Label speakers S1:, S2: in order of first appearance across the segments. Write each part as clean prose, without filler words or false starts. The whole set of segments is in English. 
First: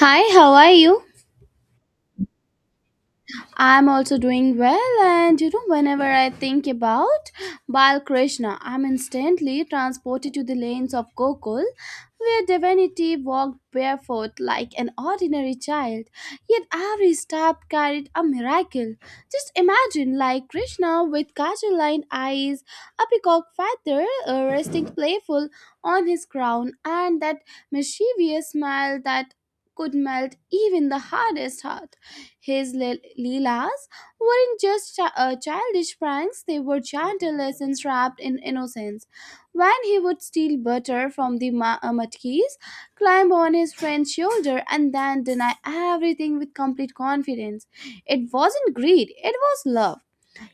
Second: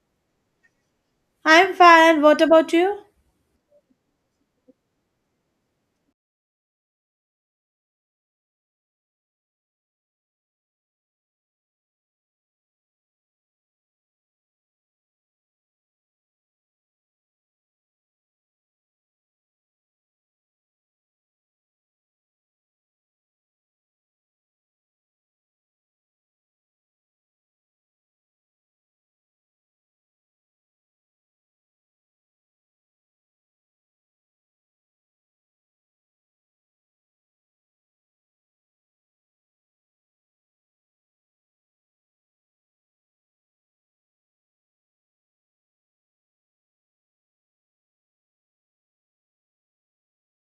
S1: Hi, how are you?
S2: I'm fine. What about you?
S1: I'm also doing well, and you know, whenever I think about Bal Krishna, I'm instantly transported to the lanes of Gokul, where divinity walked barefoot like an ordinary child, yet every step carried a miracle. Just imagine, like Krishna with kajal lined eyes, a peacock feather resting playful on his crown, and that mischievous smile that could melt even the hardest heart. His Leelas weren't just childish pranks, they were gentle lessons wrapped in innocence. When he would steal butter from the matkis, climb on his friend's shoulder, and then deny everything with complete confidence, it wasn't greed, it was love.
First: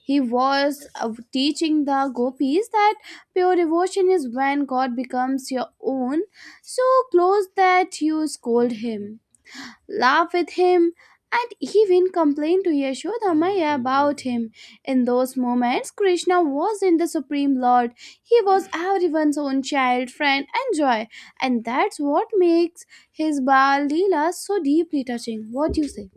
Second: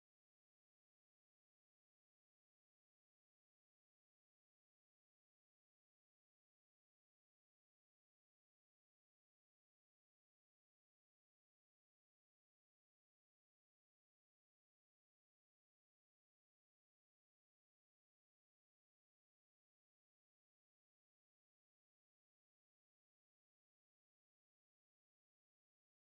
S1: He was teaching the gopis that pure devotion is when God becomes your own, so close that you scold him laugh with him, and even complain to Yashodamaya about him. In those moments, Krishna wasn't the Supreme Lord, he was everyone's own child, friend, and joy, and that's what makes his Baal Leela so deeply touching. What do you say?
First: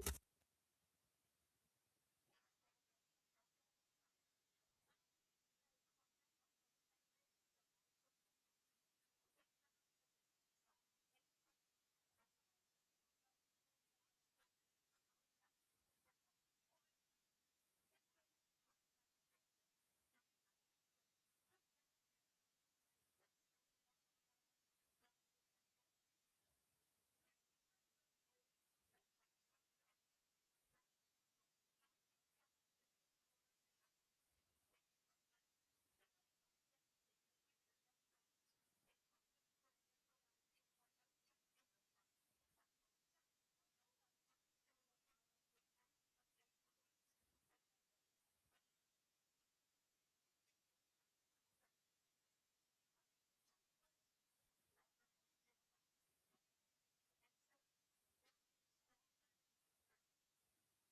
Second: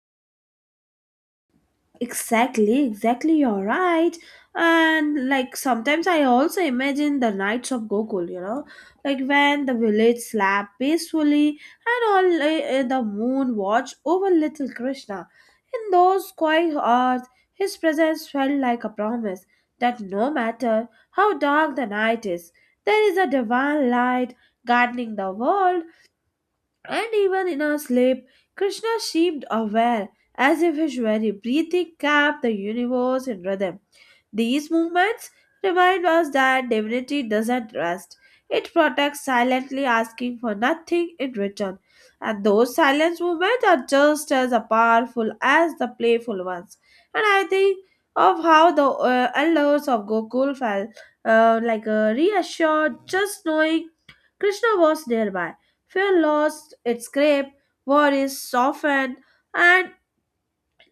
S2: Exactly, exactly. You're right. And like sometimes I also imagine the nights of Gokul, you know, like when the village slept peacefully and all the moon watched over little Krishna. In those quiet hours, his presence felt like a promise that no matter how dark the night is, there is a divine light guiding the world. And even in our sleep, Krishna seemed aware, as if his very breathing kept the universe in rhythm. These movements remind us that divinity doesn't rest. It protects silently, asking for nothing in return. And those silent movements are just as powerful as the playful ones. And I think of how the elders of Gokul felt reassured just knowing Krishna was nearby. Fear lost its grip, worries softened, and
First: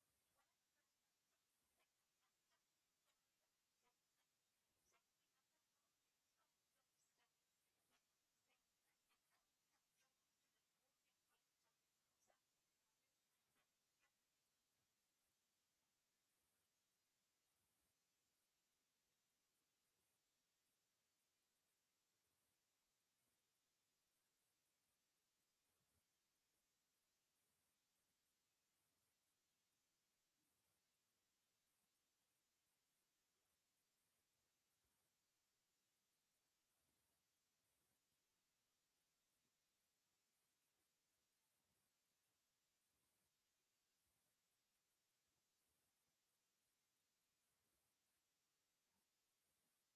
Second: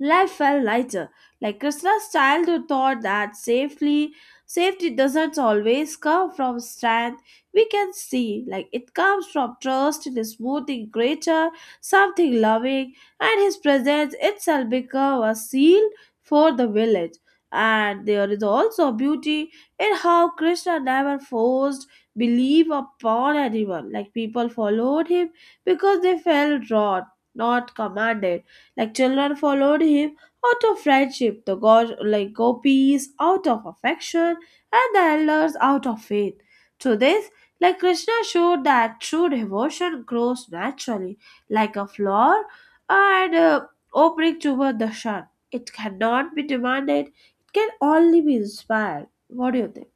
S2: life felt lighter. Like Krishna's childhood taught that safely safety doesn't always come from strength. We can see like it comes from trust in a smoothing creature, something loving, and his presence itself become a seal for the village. And there is also beauty in how Krishna never forced belief upon anyone. Like people followed him because they felt drawn, not commanded. Like children followed him out of friendship, like gopis out of affection, and the elders out of faith. Through this, like Krishna showed that true devotion grows naturally, like a flower and opening toward the sun. It cannot be demanded; it can only be inspired. What do you think?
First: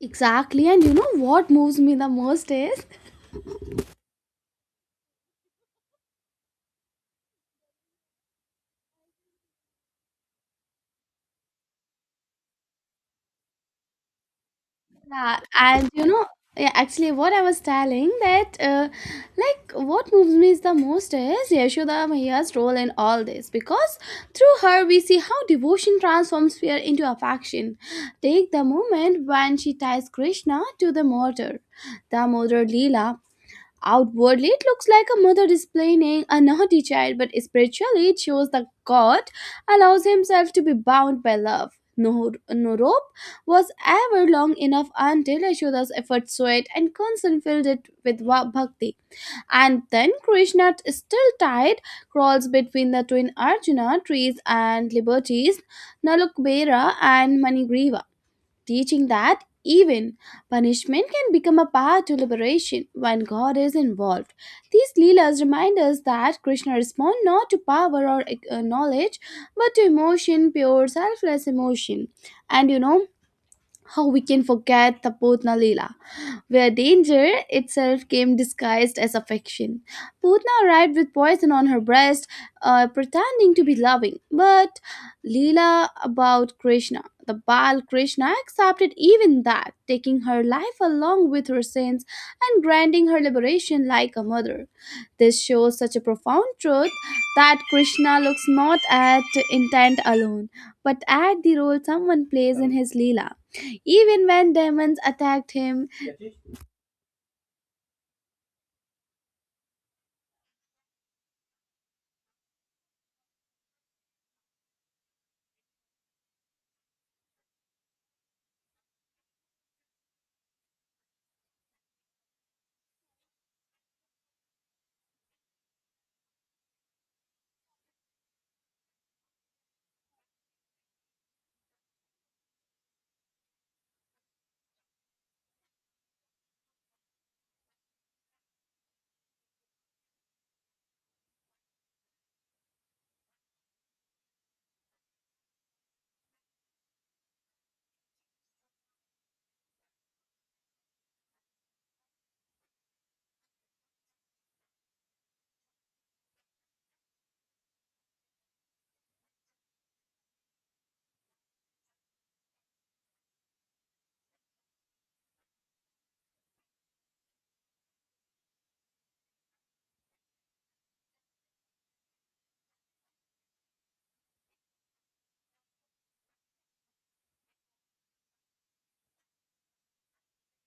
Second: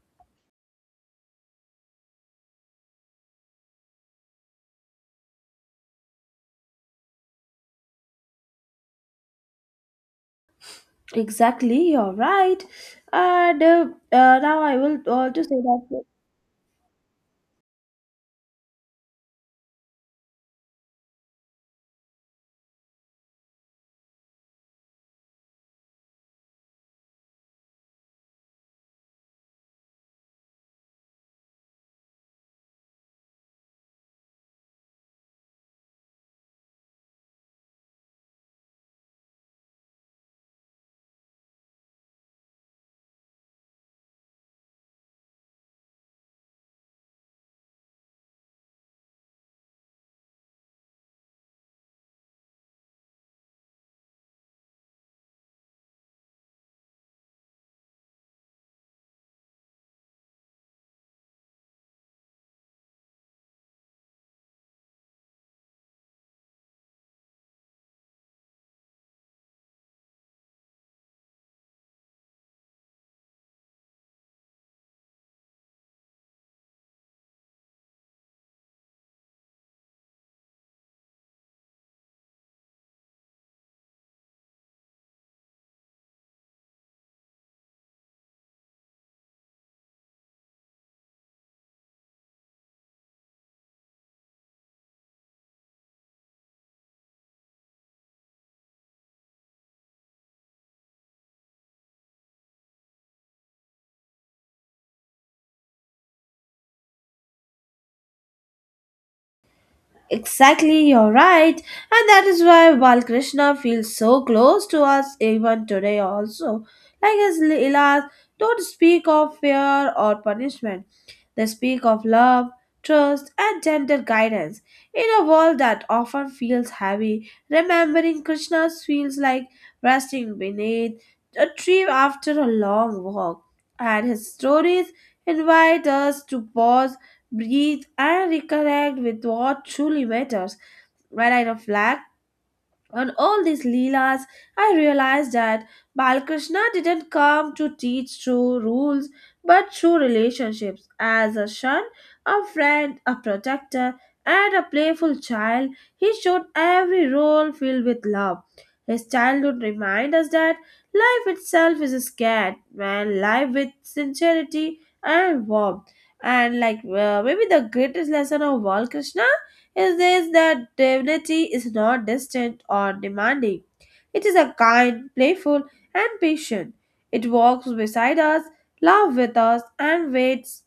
S1: Exactly, and you know what moves me the most is.
S2: Exactly, you're right. And now I will
S1: Yeah,
S2: to say
S1: and
S2: that.
S1: you know, yeah, actually, what I was telling that, what moves me is the most is Yashoda Maya's role in all this because through her we see how devotion transforms fear into affection. Take the moment when she ties Krishna to the murder. The murder Leela. Outwardly, it looks like a mother displaying a naughty child, but spiritually, it shows that God allows himself to be bound by love. No, no rope was ever long enough until Yashoda's efforts sweat and concern filled it with bhakti. And then Krishna, still tied, crawls between the twin Arjuna trees and liberties, Nalukbera and Manigriva, teaching that even punishment can become a path to liberation when God is involved. These Leelas remind us that Krishna responds not to power or knowledge but to emotion, pure selfless emotion. And you know how we can forget Tapotna Leela where danger itself came disguised as affection. Putna arrived with poison on her breast, pretending to be loving, but Leela about Krishna. The Baal Krishna accepted even that, taking her life along with her sins and granting her liberation like a mother. This shows such a profound truth that Krishna looks not at intent alone, but at the role someone plays in his Leela. Even when demons attacked him,
S2: Exactly, you're right. And that is why Balkrishna feels so close to us even today, also. Like his Leelas don't speak of fear or punishment, they speak of love, trust, and gentle guidance. In a world that often feels heavy, remembering Krishna feels like resting beneath a tree after a long walk. And his stories invite us to pause, breathe, and reconnect with what truly matters. When I reflect on all these leelas, I realized that Balakrishna didn't come to teach through rules but through relationships. As a son, a friend, a protector, and a playful child, he showed every role filled with love. His childhood reminds us that life itself is scared when life with sincerity and warmth. And like, maybe the greatest lesson of all, Krishna it says that divinity is not distant or demanding. It is a kind, playful, and patient. It walks beside us, laughs with us, and waits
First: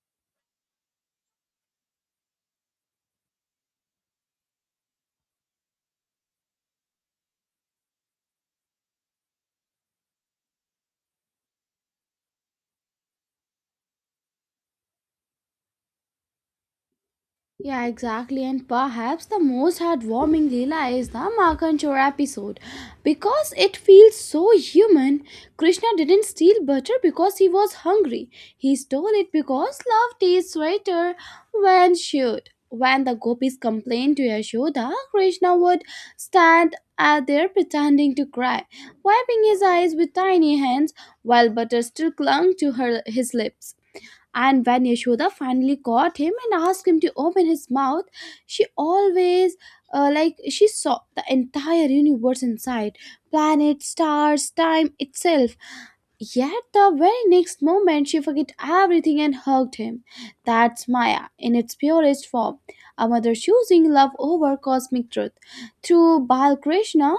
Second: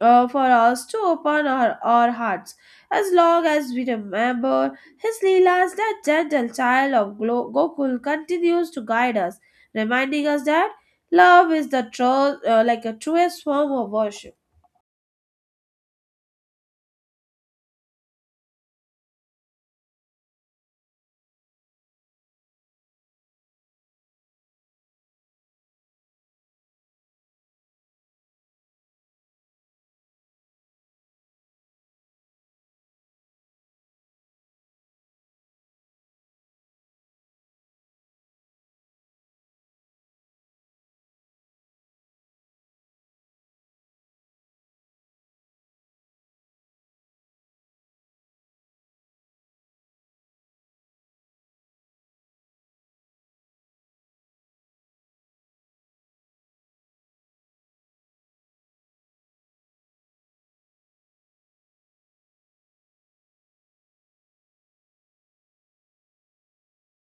S2: for us to open our hearts. As long as we remember his Leelas, that gentle child of Gokul continues to guide us, reminding us that love is the true, like a truest form of worship.
S1: yeah, exactly. And perhaps the most heartwarming Leela is the Makanchor episode. Because it feels so human, Krishna didn't steal butter because he was hungry. He stole it because love tastes sweeter when shared. When the gopis complained to Yashoda, Krishna would stand out there pretending to cry, wiping his eyes with tiny hands while butter still clung to her his lips. And when Yashoda finally caught him and asked him to open his mouth, she always, she saw the entire universe inside planets, stars, time itself. Yet the very next moment, she forgot everything and hugged him. That's Maya in its purest form, a mother choosing love over cosmic truth. Through Bal Krishna,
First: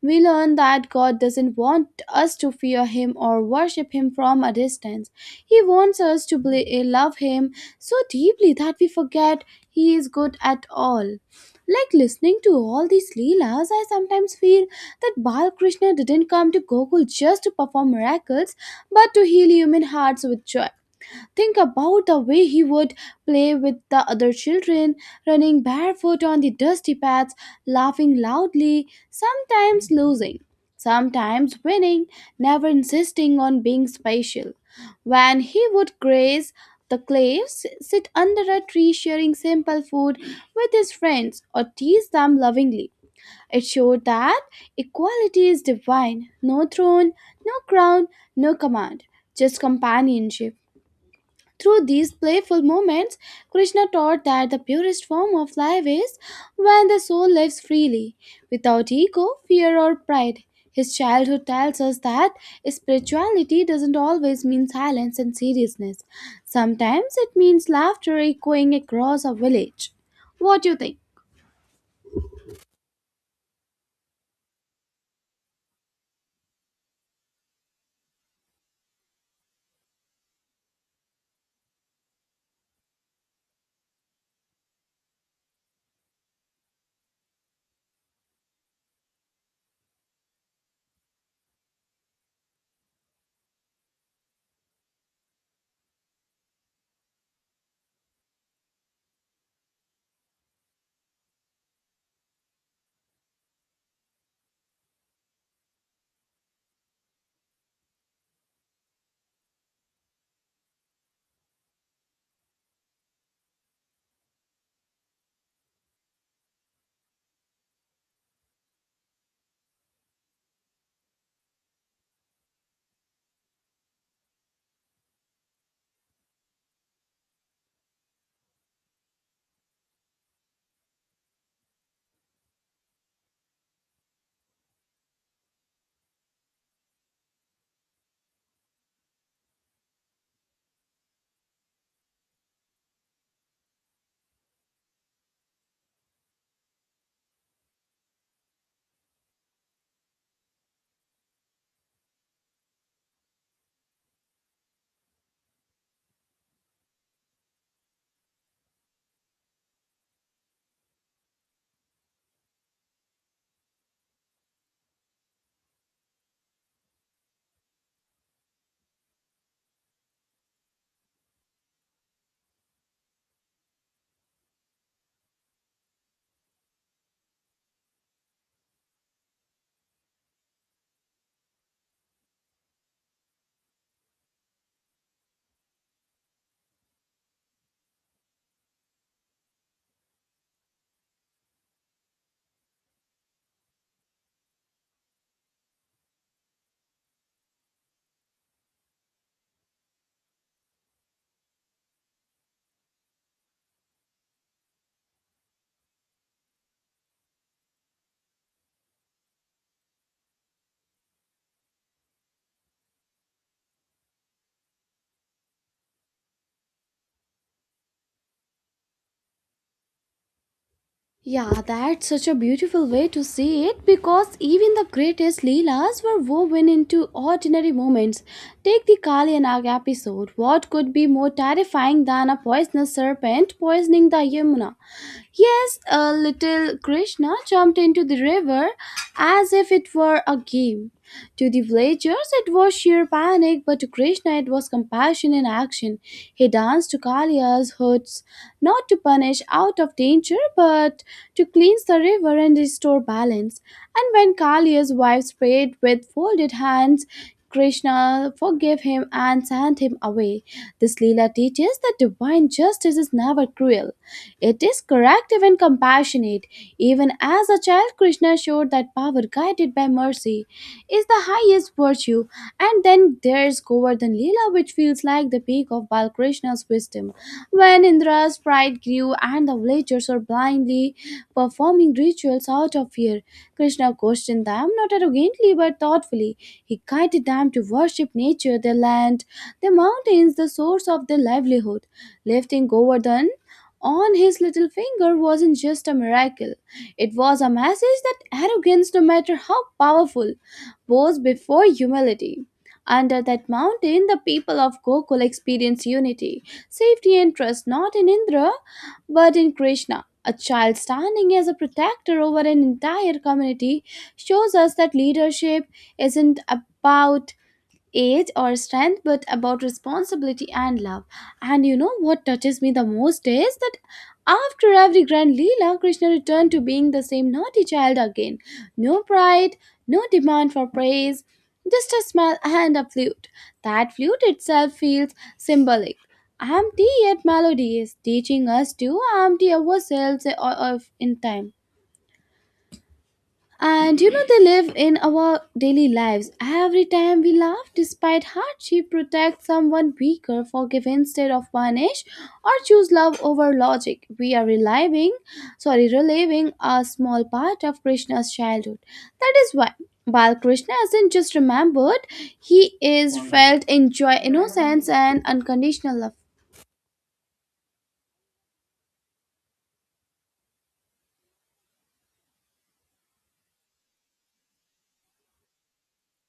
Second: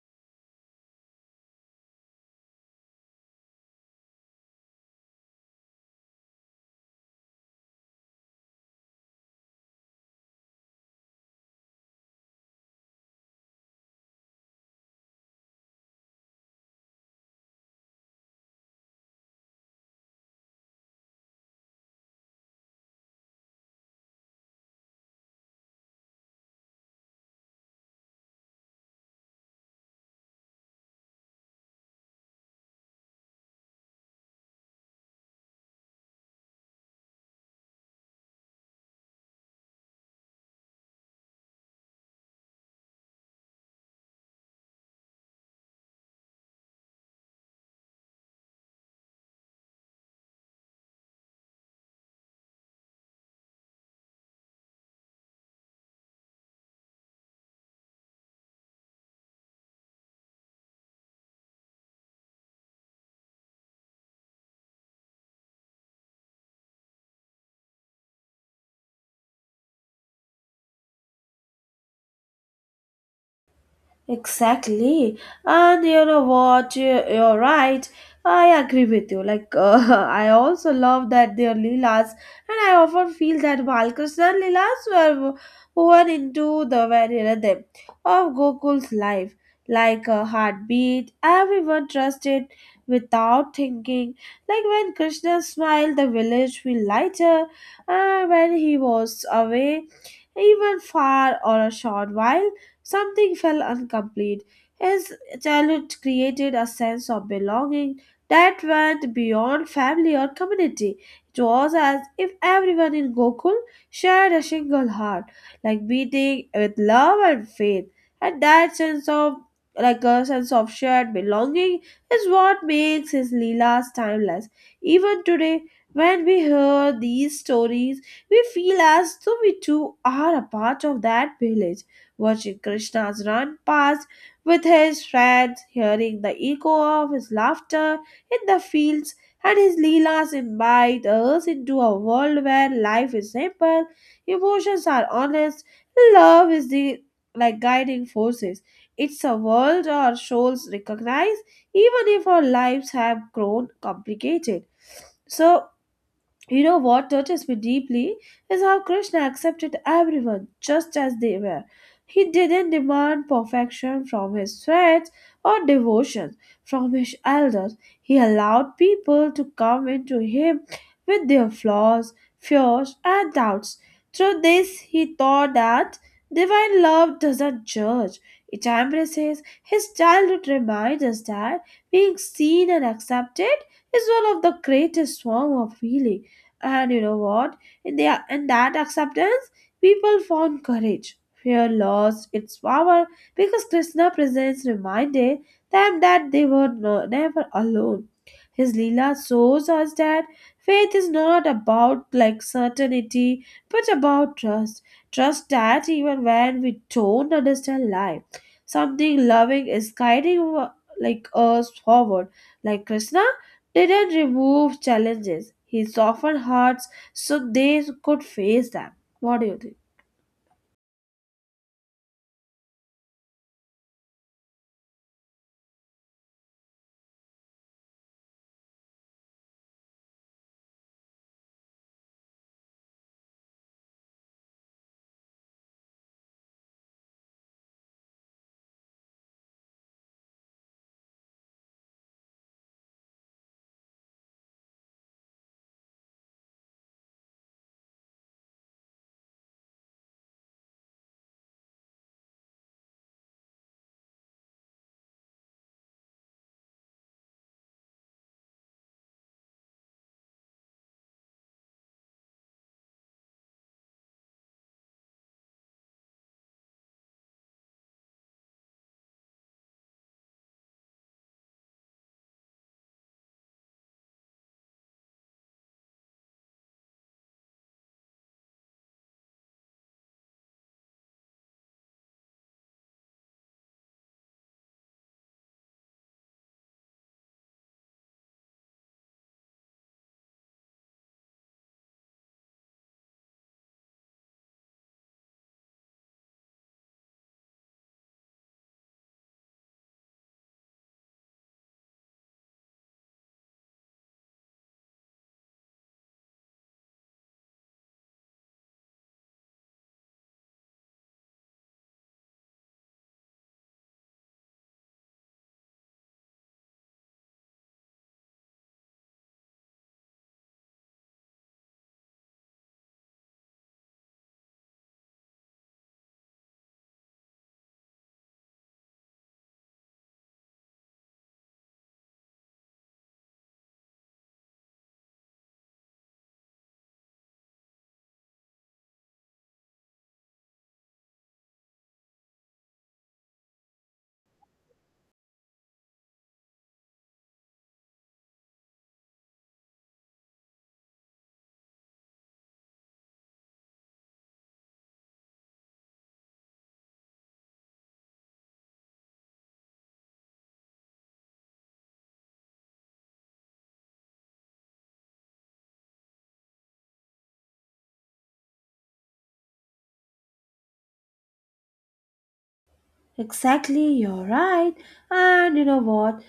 S1: we learn that God doesn't want us to fear Him or worship Him from a distance. He wants us to love Him so deeply that we forget He is good at all. Like listening to all these Leelas, I sometimes feel that Bal Krishna didn't come to Gokul just to perform miracles, but to heal human hearts with joy. Think about the way he would play with the other children, running barefoot on the dusty paths, laughing loudly, sometimes losing, sometimes winning, never insisting on being special. When he would graze the cliffs, sit under a tree sharing simple food with his friends, or tease them lovingly. It showed that equality is divine, no throne, no crown, no command, just companionship. Through these playful moments, Krishna taught that the purest form of life is when the soul lives freely, without ego, fear, or pride. His childhood tells us that spirituality doesn't always mean silence and seriousness. Sometimes it means laughter echoing across a village. What do you think?
S2: Exactly. And you know what? You're right. I agree with you. Like, I also love that they're Leelas, and I often feel that Balkrishna Leelas were woven into the very rhythm of Gokul's life. Like a heartbeat, everyone trusted without thinking. Like when Krishna smiled, the village felt lighter, and when he was away, even far or a short while, something felt incomplete. His childhood created a sense of belonging that went beyond family or community. It was as if everyone in Gokul shared a single heart, like beating with love and faith. And that sense of like a sense of shared belonging is what makes his Leelas timeless. Even today, when we hear these stories, we feel as though we too are a part of that village, watching Krishna's run past with his friends, hearing the echo of his laughter in the fields, and his Leelas invite us into a world where life is simple, emotions are honest, love is the like guiding forces. It's a world our souls recognize, even if our lives have grown complicated. So, you know what touches me deeply is how Krishna accepted everyone just as they were. He didn't demand perfection from his friends or devotion from his elders. He allowed people to come into him with their flaws, fears, and doubts. Through this, he taught that divine love doesn't judge, it embraces. His childhood reminds us that being seen and accepted is one of the greatest forms of healing. And you know what? In that acceptance, people found courage. Fear lost its power because Krishna presence reminded them that they were no, never alone. His Leela shows us that faith is not about like certainty, but about trust. Trust that even when we don't understand life, something loving is like us forward. Like Krishna didn't remove challenges. He softened hearts so they could face them. What do you think?
S1: Yeah, that's such a beautiful way to see it because even the greatest Leelas were woven into ordinary moments. Take the Kali and Nag episode. What could be more terrifying than a poisonous serpent poisoning the Yamuna? Yes, a little Krishna jumped into the river as if it were a game. To the villagers, it was sheer panic, but to Krishna, it was compassion in action. He danced to Kaliya's hoods, not to punish out of danger, but to cleanse the river and restore balance. And when Kaliya's wife prayed with folded hands, Krishna forgave him and sent him away. This Leela teaches that divine justice is never cruel. It is corrective and compassionate. Even as a child, Krishna showed that power guided by mercy is the highest virtue. And then there's Govardhan Leela, which feels like the peak of Balkrishna's wisdom, when Indra's pride grew and the villagers were blindly performing rituals out of fear. Krishna questioned them not arrogantly but thoughtfully. He guided them to worship nature, their land, the mountains, the source of their livelihood. Lifting Govardhan on his little finger wasn't just a miracle. It was a message that arrogance, no matter how powerful, bows before humility. Under that mountain, the people of Gokul experience unity, safety, and trust not in Indra but in Krishna. A child standing as a protector over an entire community shows us that leadership isn't about age or strength, but about responsibility and love. And you know what touches me the most is that after every grand Leela, Krishna returned to being the same naughty child again. No pride, no demand for praise, just a smile and a flute. That flute itself feels symbolic. Empty yet melodious, teaching us to empty ourselves of- in time. And you know, they live in our daily lives. Every time we laugh, despite hardship, protect someone weaker, forgive instead of punish, or choose love over logic. We are reliving, sorry, reliving a small part of Krishna's childhood. That is why. Bal Krishna isn't just remembered, he is felt in joy, innocence, and unconditional love.
S2: Exactly, you're right. And you know what?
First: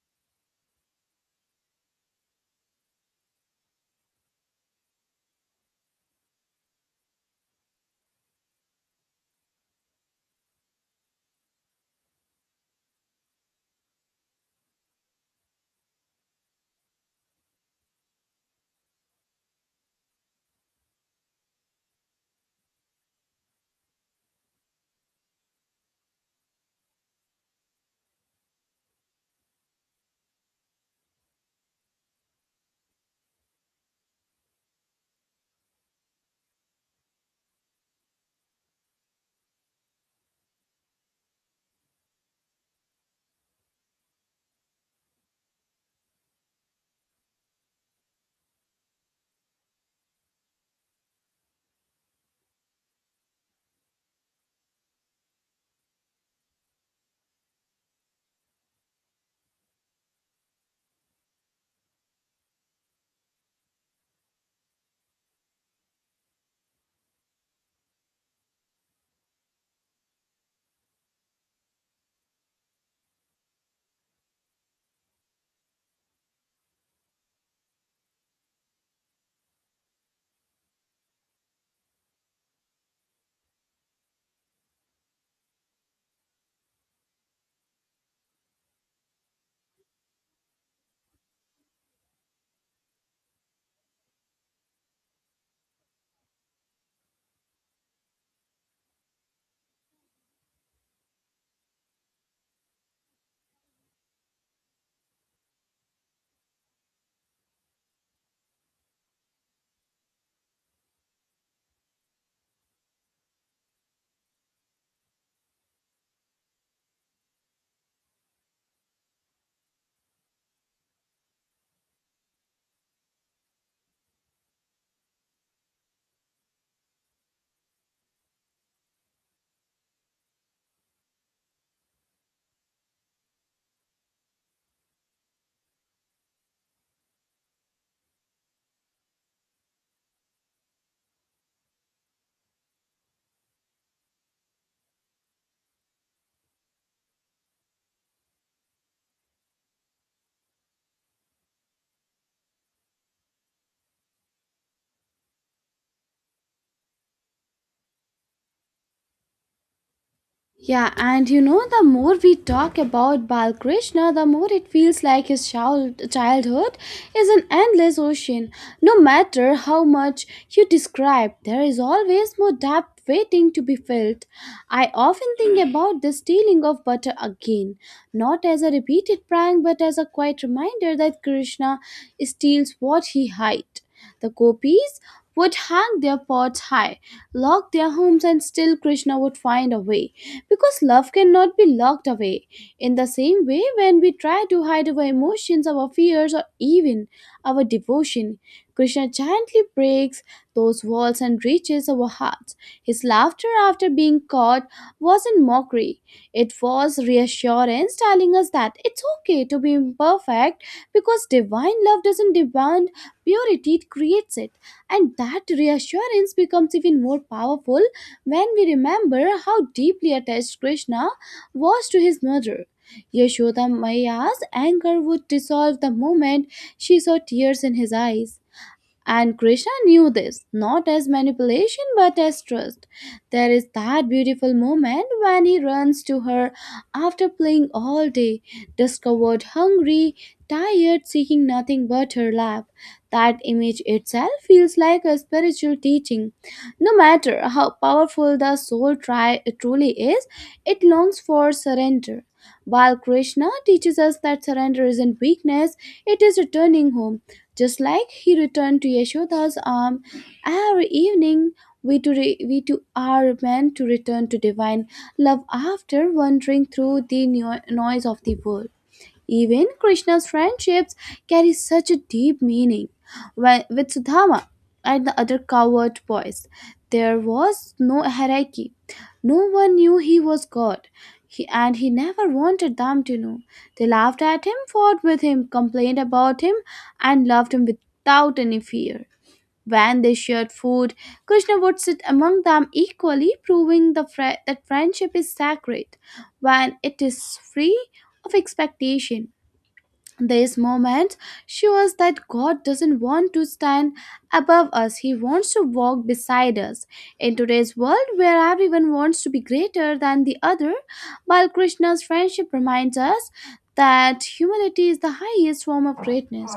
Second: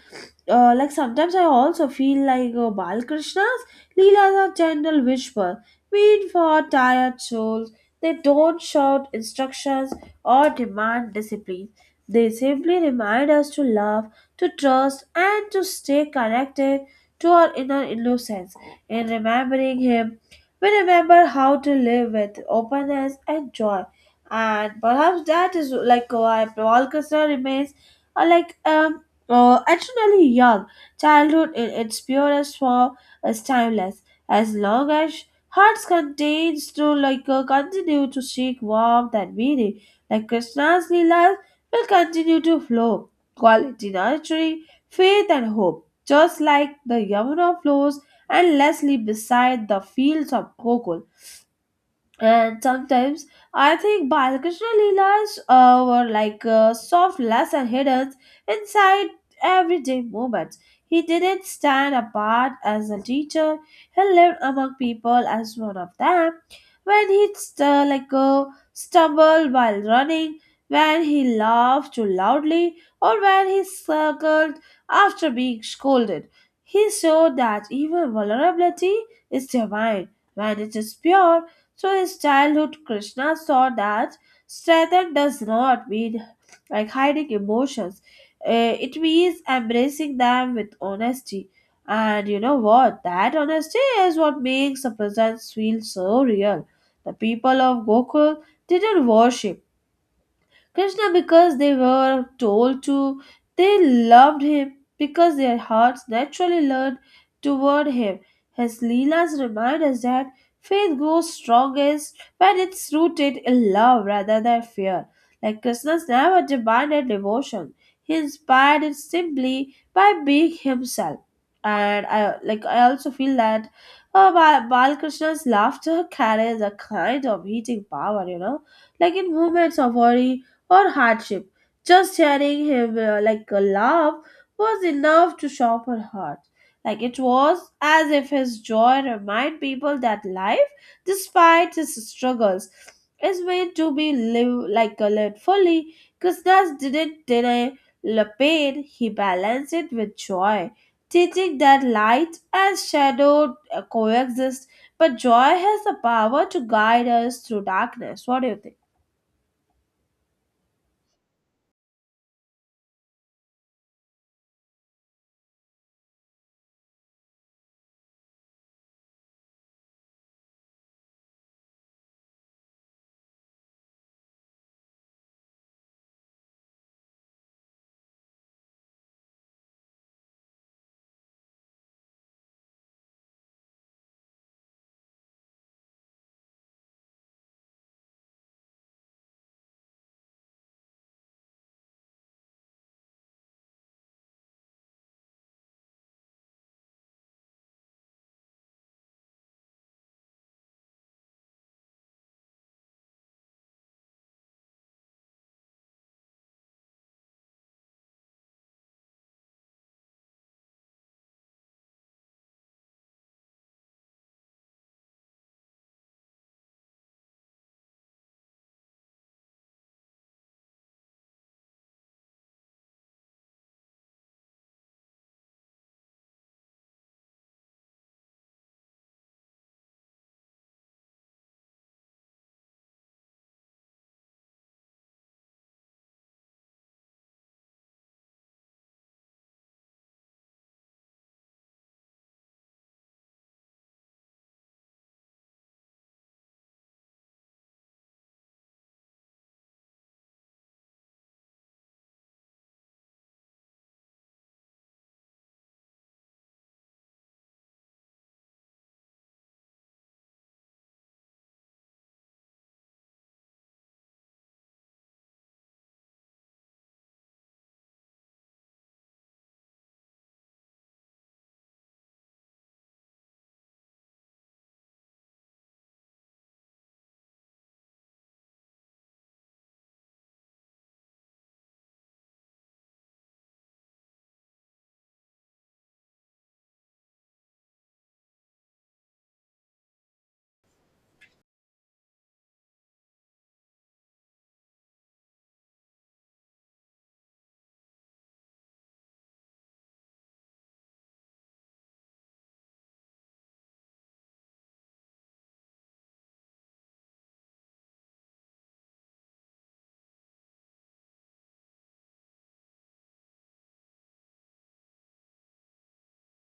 S2: Like sometimes I also feel like Balkrishna's Leelas are gentle whispers, mean for tired souls. They don't shout instructions or demand discipline. They simply remind us to love, to trust, and to stay connected to our inner innocence. In remembering him, we remember how to live with openness and joy, and perhaps that is like why Balkasar remains uh, like um eternally young. Childhood in its purest form is timeless, as long as hearts contains to like continue to seek warmth and meaning. Like Krishna's lila will continue to flow, quality nurturing, faith and hope, just like the Yamuna flows endlessly beside the fields of cocoa. And sometimes I think Balakrishna Leelas were like soft lesson hidden inside everyday moments. He didn't stand apart as a teacher. He lived among people as one of them. When he stumbled while running, when he laughed too loudly, or when he circled after being scolded, he showed that even vulnerability is divine when it is pure. So his childhood Krishna saw that strength does not mean like hiding emotions. It means embracing them with honesty. And you know what? That honesty is what makes a presence feel so real. The people of Gokul didn't worship Krishna because they were told to, they loved him because their hearts naturally leaned toward him. His Leelas remind us that faith grows strongest when it's rooted in love rather than fear. Like Krishna's never demanded devotion. He inspired it simply by being himself. And I also feel that Balakrishna's laughter carries a kind of heating power, you know. Like in moments of worry, or hardship. Just hearing him like a laugh was enough to shock her heart. Like it was as if his joy reminded people that life, despite his struggles, is meant to be lived like a lived fully. Krishna didn't deny the pain, he balanced it with joy, teaching that light and shadow coexist, but joy has the power to guide us through darkness. What do you think?
S1: Yeah, and you know, the more we talk about Balkrishna, the more it feels like his childhood is an endless ocean. No matter how much you describe, there is always more depth waiting to be filled. I often think about the stealing of butter again, not as a repeated prank, but as a quiet reminder that Krishna steals what he hides. The copies would hang their pots high, lock their homes, and still Krishna would find a way. Because love cannot be locked away. In the same way, when we try to hide our emotions, our fears, or even our devotion, Krishna gently breaks those walls and reaches our hearts. His laughter after being caught wasn't mockery, it was reassurance telling us that it's okay to be imperfect because divine love doesn't demand purity, it creates it. And that reassurance becomes even more powerful when we remember how deeply attached Krishna was to his mother. Yashoda Maya's anger would dissolve the moment she saw tears in his eyes. And Krishna knew this, not as manipulation but as trust. There is that beautiful moment when he runs to her after playing all day, discovered hungry, tired, seeking nothing but her lap. That image itself feels like a spiritual teaching. No matter how powerful the truly is, it longs for surrender. While Krishna teaches us that surrender isn't weakness, it is returning home. Just like he returned to Yashoda's arm every evening, we too are meant to return to divine love after wandering through the noise of the world. Even Krishna's friendships carry such a deep meaning. When, with Sudhama and the other coward boys, there was no hierarchy. No one knew he was God, he, and he never wanted them to know. They laughed at him, fought with him, complained about him, and loved him without any fear. When they shared food, Krishna would sit among them equally, proving that friendship is sacred when it is free of expectation. This moment shows that God doesn't want to stand above us, He wants to walk beside us. In today's world, where everyone wants to be greater than the other, while Krishna's friendship reminds us that humility is the highest form of greatness.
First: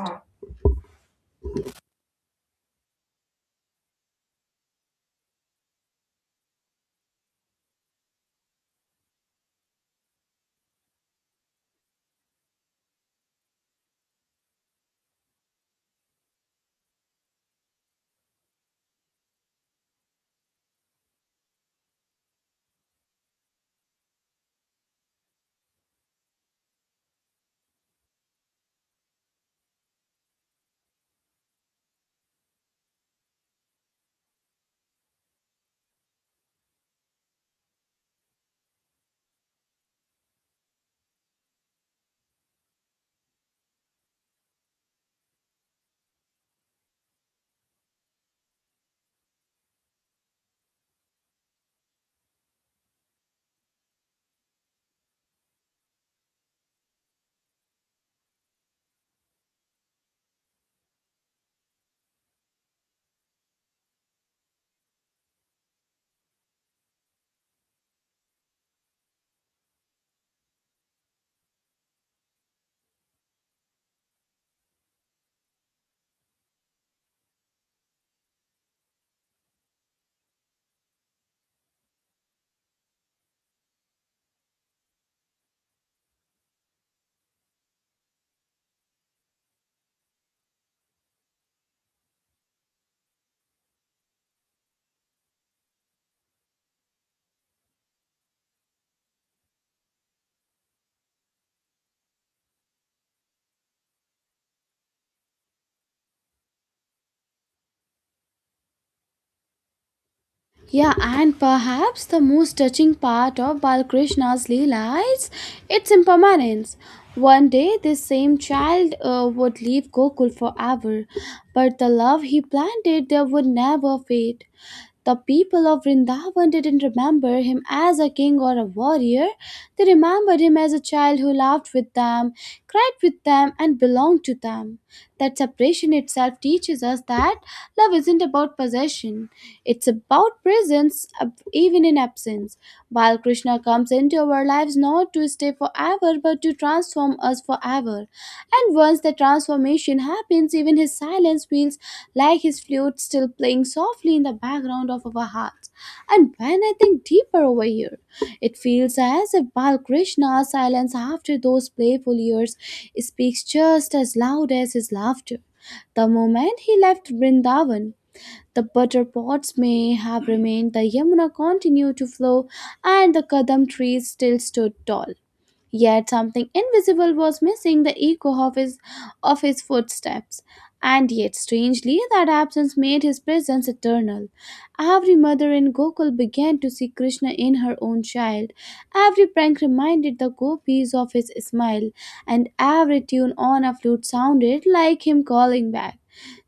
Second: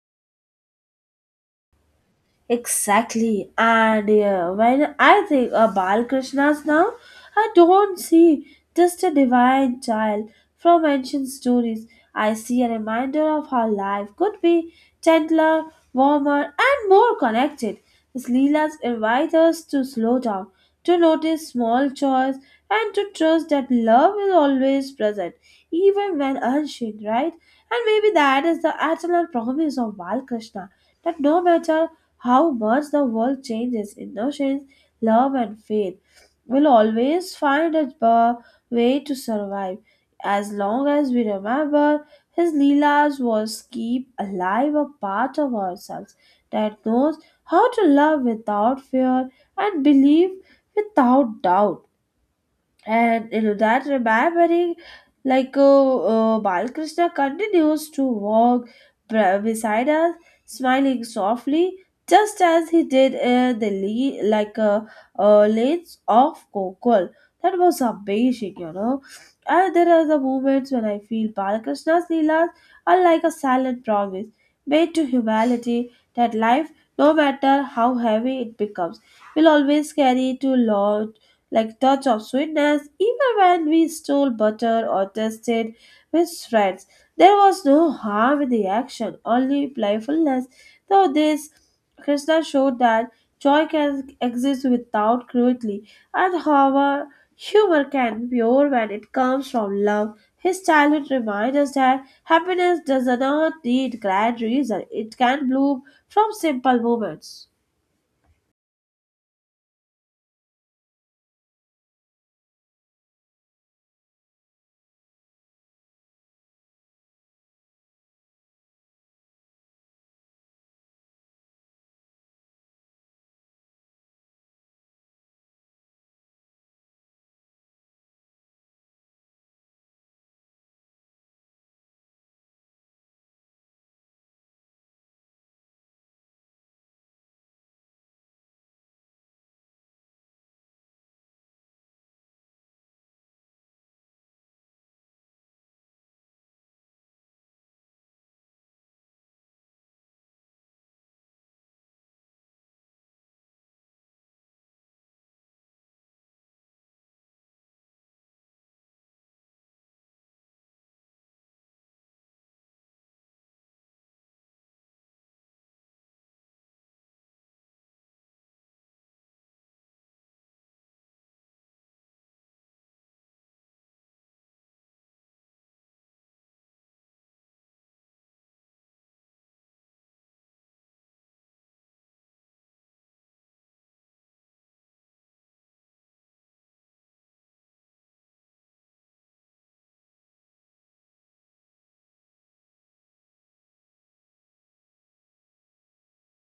S2: Exactly. And when I think of Balkrishna's now, I don't see just a divine child from ancient stories. I see a reminder of how life could be gentler, warmer, and more connected. His Leelas invite us to slow down, to notice small joys, and to trust that love is always present, even when unseen, right? And maybe that is the eternal promise of Balkrishna that no matter how much the world changes, innocence, love, and faith will always find a way to survive. As long as we remember, his Leelas was keep alive a part of ourselves that knows how to love without fear and believe without doubt, and in that remembering, like balkrishna continues to walk beside us, smiling softly, just as he did in the lanes of gokul. That was amazing, you know. And there are the moments when I feel balkrishna's leelas are like a silent promise made to humanity, that life, no matter how heavy it becomes, will always carry to law like touch of sweetness, even when we stole butter or tested with friends. There was no harm in the action, only playfulness. Through this Krishna showed that joy can exist without cruelty, and however humor can be pure when it comes from love. His childhood reminds us that happiness does not need grand reason. It can bloom from simple moments.
S1: Yeah, and perhaps the most touching part of Balkrishna's Leela is its impermanence. One day, this same child would leave Gokul forever, but the love he planted there would never fade. The people of Vrindavan didn't remember him as a king or a warrior. They remembered him as a child who laughed with them, cried with them, and belonged to them. That separation itself teaches us that love isn't about possession, it's about presence, even in absence. While Krishna comes into our lives not to stay forever but to transform us forever. And once the transformation happens, even his silence feels like his flute still playing softly in the background of our hearts. And when I think deeper over here, it feels as if Balkrishna's silence after those playful years speaks just as loud as his laughter. The moment he left Vrindavan, the butter pots may have remained, the Yamuna continued to flow, and the Kadam trees still stood tall. Yet something invisible was missing the echo of his footsteps. And yet, strangely, that absence made his presence eternal. Every mother in Gokul began to see Krishna in her own child. Every prank reminded the gopis of his smile, and every tune on a flute sounded like him calling back.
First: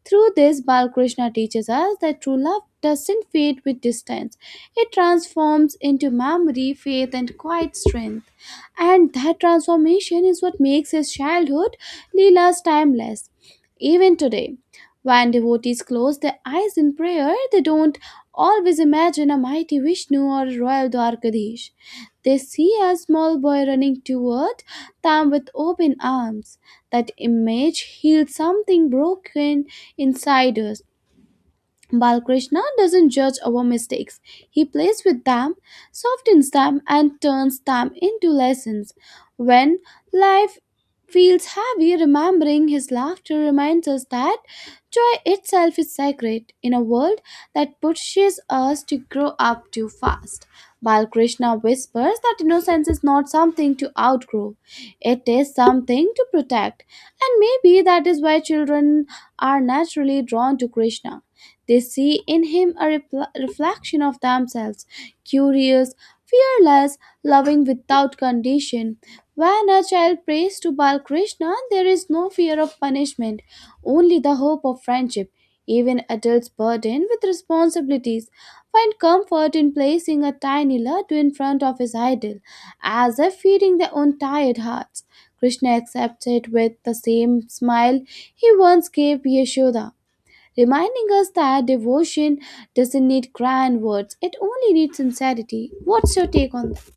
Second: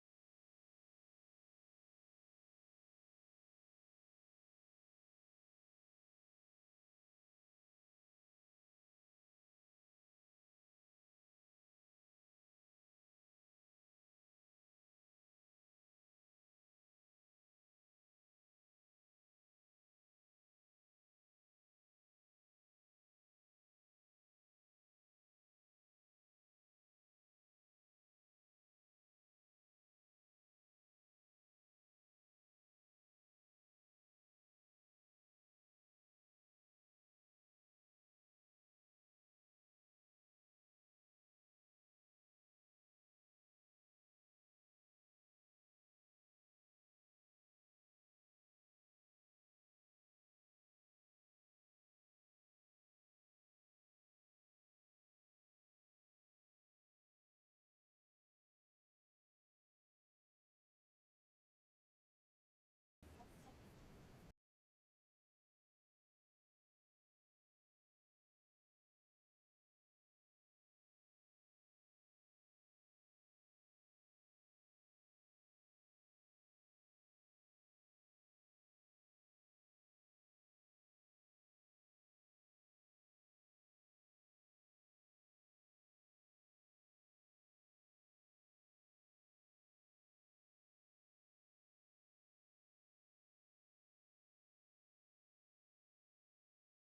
S1: Through this, Balakrishna teaches us that true love doesn't fade with distance, it transforms into memory, faith, and quiet strength and that transformation is what makes his childhood Leela's timeless. Even today, when devotees close their eyes in prayer, they don't always imagine a mighty Vishnu or a royal Dwarkadish. They see a small boy running toward them with open arms. That image heals something broken inside us. Balkrishna doesn't judge our mistakes. He plays with them, softens them, and turns them into lessons. When life feels heavy, remembering his laughter reminds us that joy itself is sacred in a world that pushes us to grow up too fast. Balkrishna whispers that innocence is not something to outgrow, it is something to protect, and maybe that is why children are naturally drawn to Krishna they see in him a reflection of themselves, curious, fearless, loving without condition. When a child prays to Bal Krishna, there is no fear of punishment, only the hope of friendship. Even adults burdened with responsibilities find comfort in placing a tiny laddu in front of his idol, as if feeding their own tired hearts. Krishna accepts it with the same smile he once gave Yashoda reminding us that devotion doesn't need grand words, it only needs sincerity. What's your take on that?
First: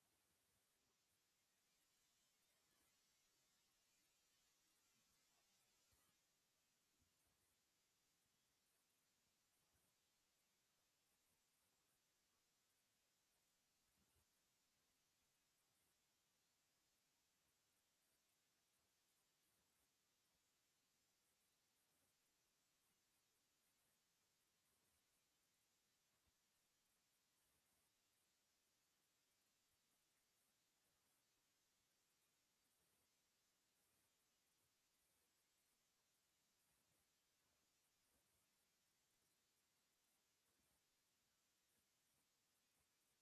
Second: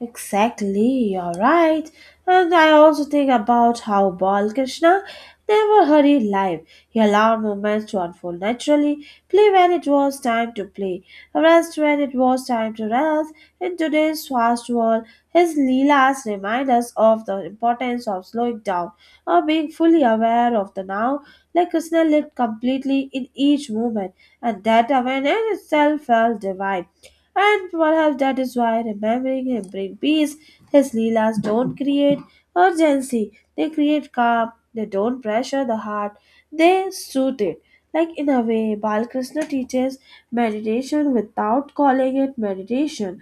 S2: Exactly, you're right. And I also think about how Balkrishna never hurried life. He allowed moments to unfold naturally, play when it was time to play, rest when it was time to rest. In today's fast world, his Leelas remind us of the importance of slowing down or being fully aware of the now. Like Krishna lived completely in each moment, and that awareness itself felt divine. And perhaps that is why remembering him brings peace. His Leelas don't create urgency, they create calm, they don't pressure the heart, they soothe it. Like in a way, Balkrishna teaches meditation without calling it meditation.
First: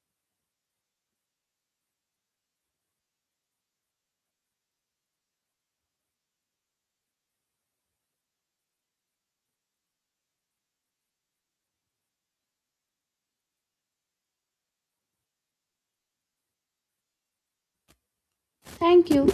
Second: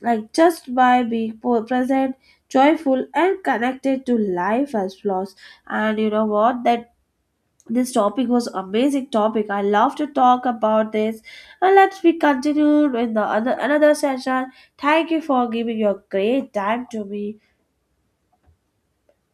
S2: Like just by being present, joyful, and connected to life as flaws. And you know what? That This topic was amazing topic, I love to talk about this, and let's be continued in the other another session. Thank you for giving your great time to me.
S1: Thank you.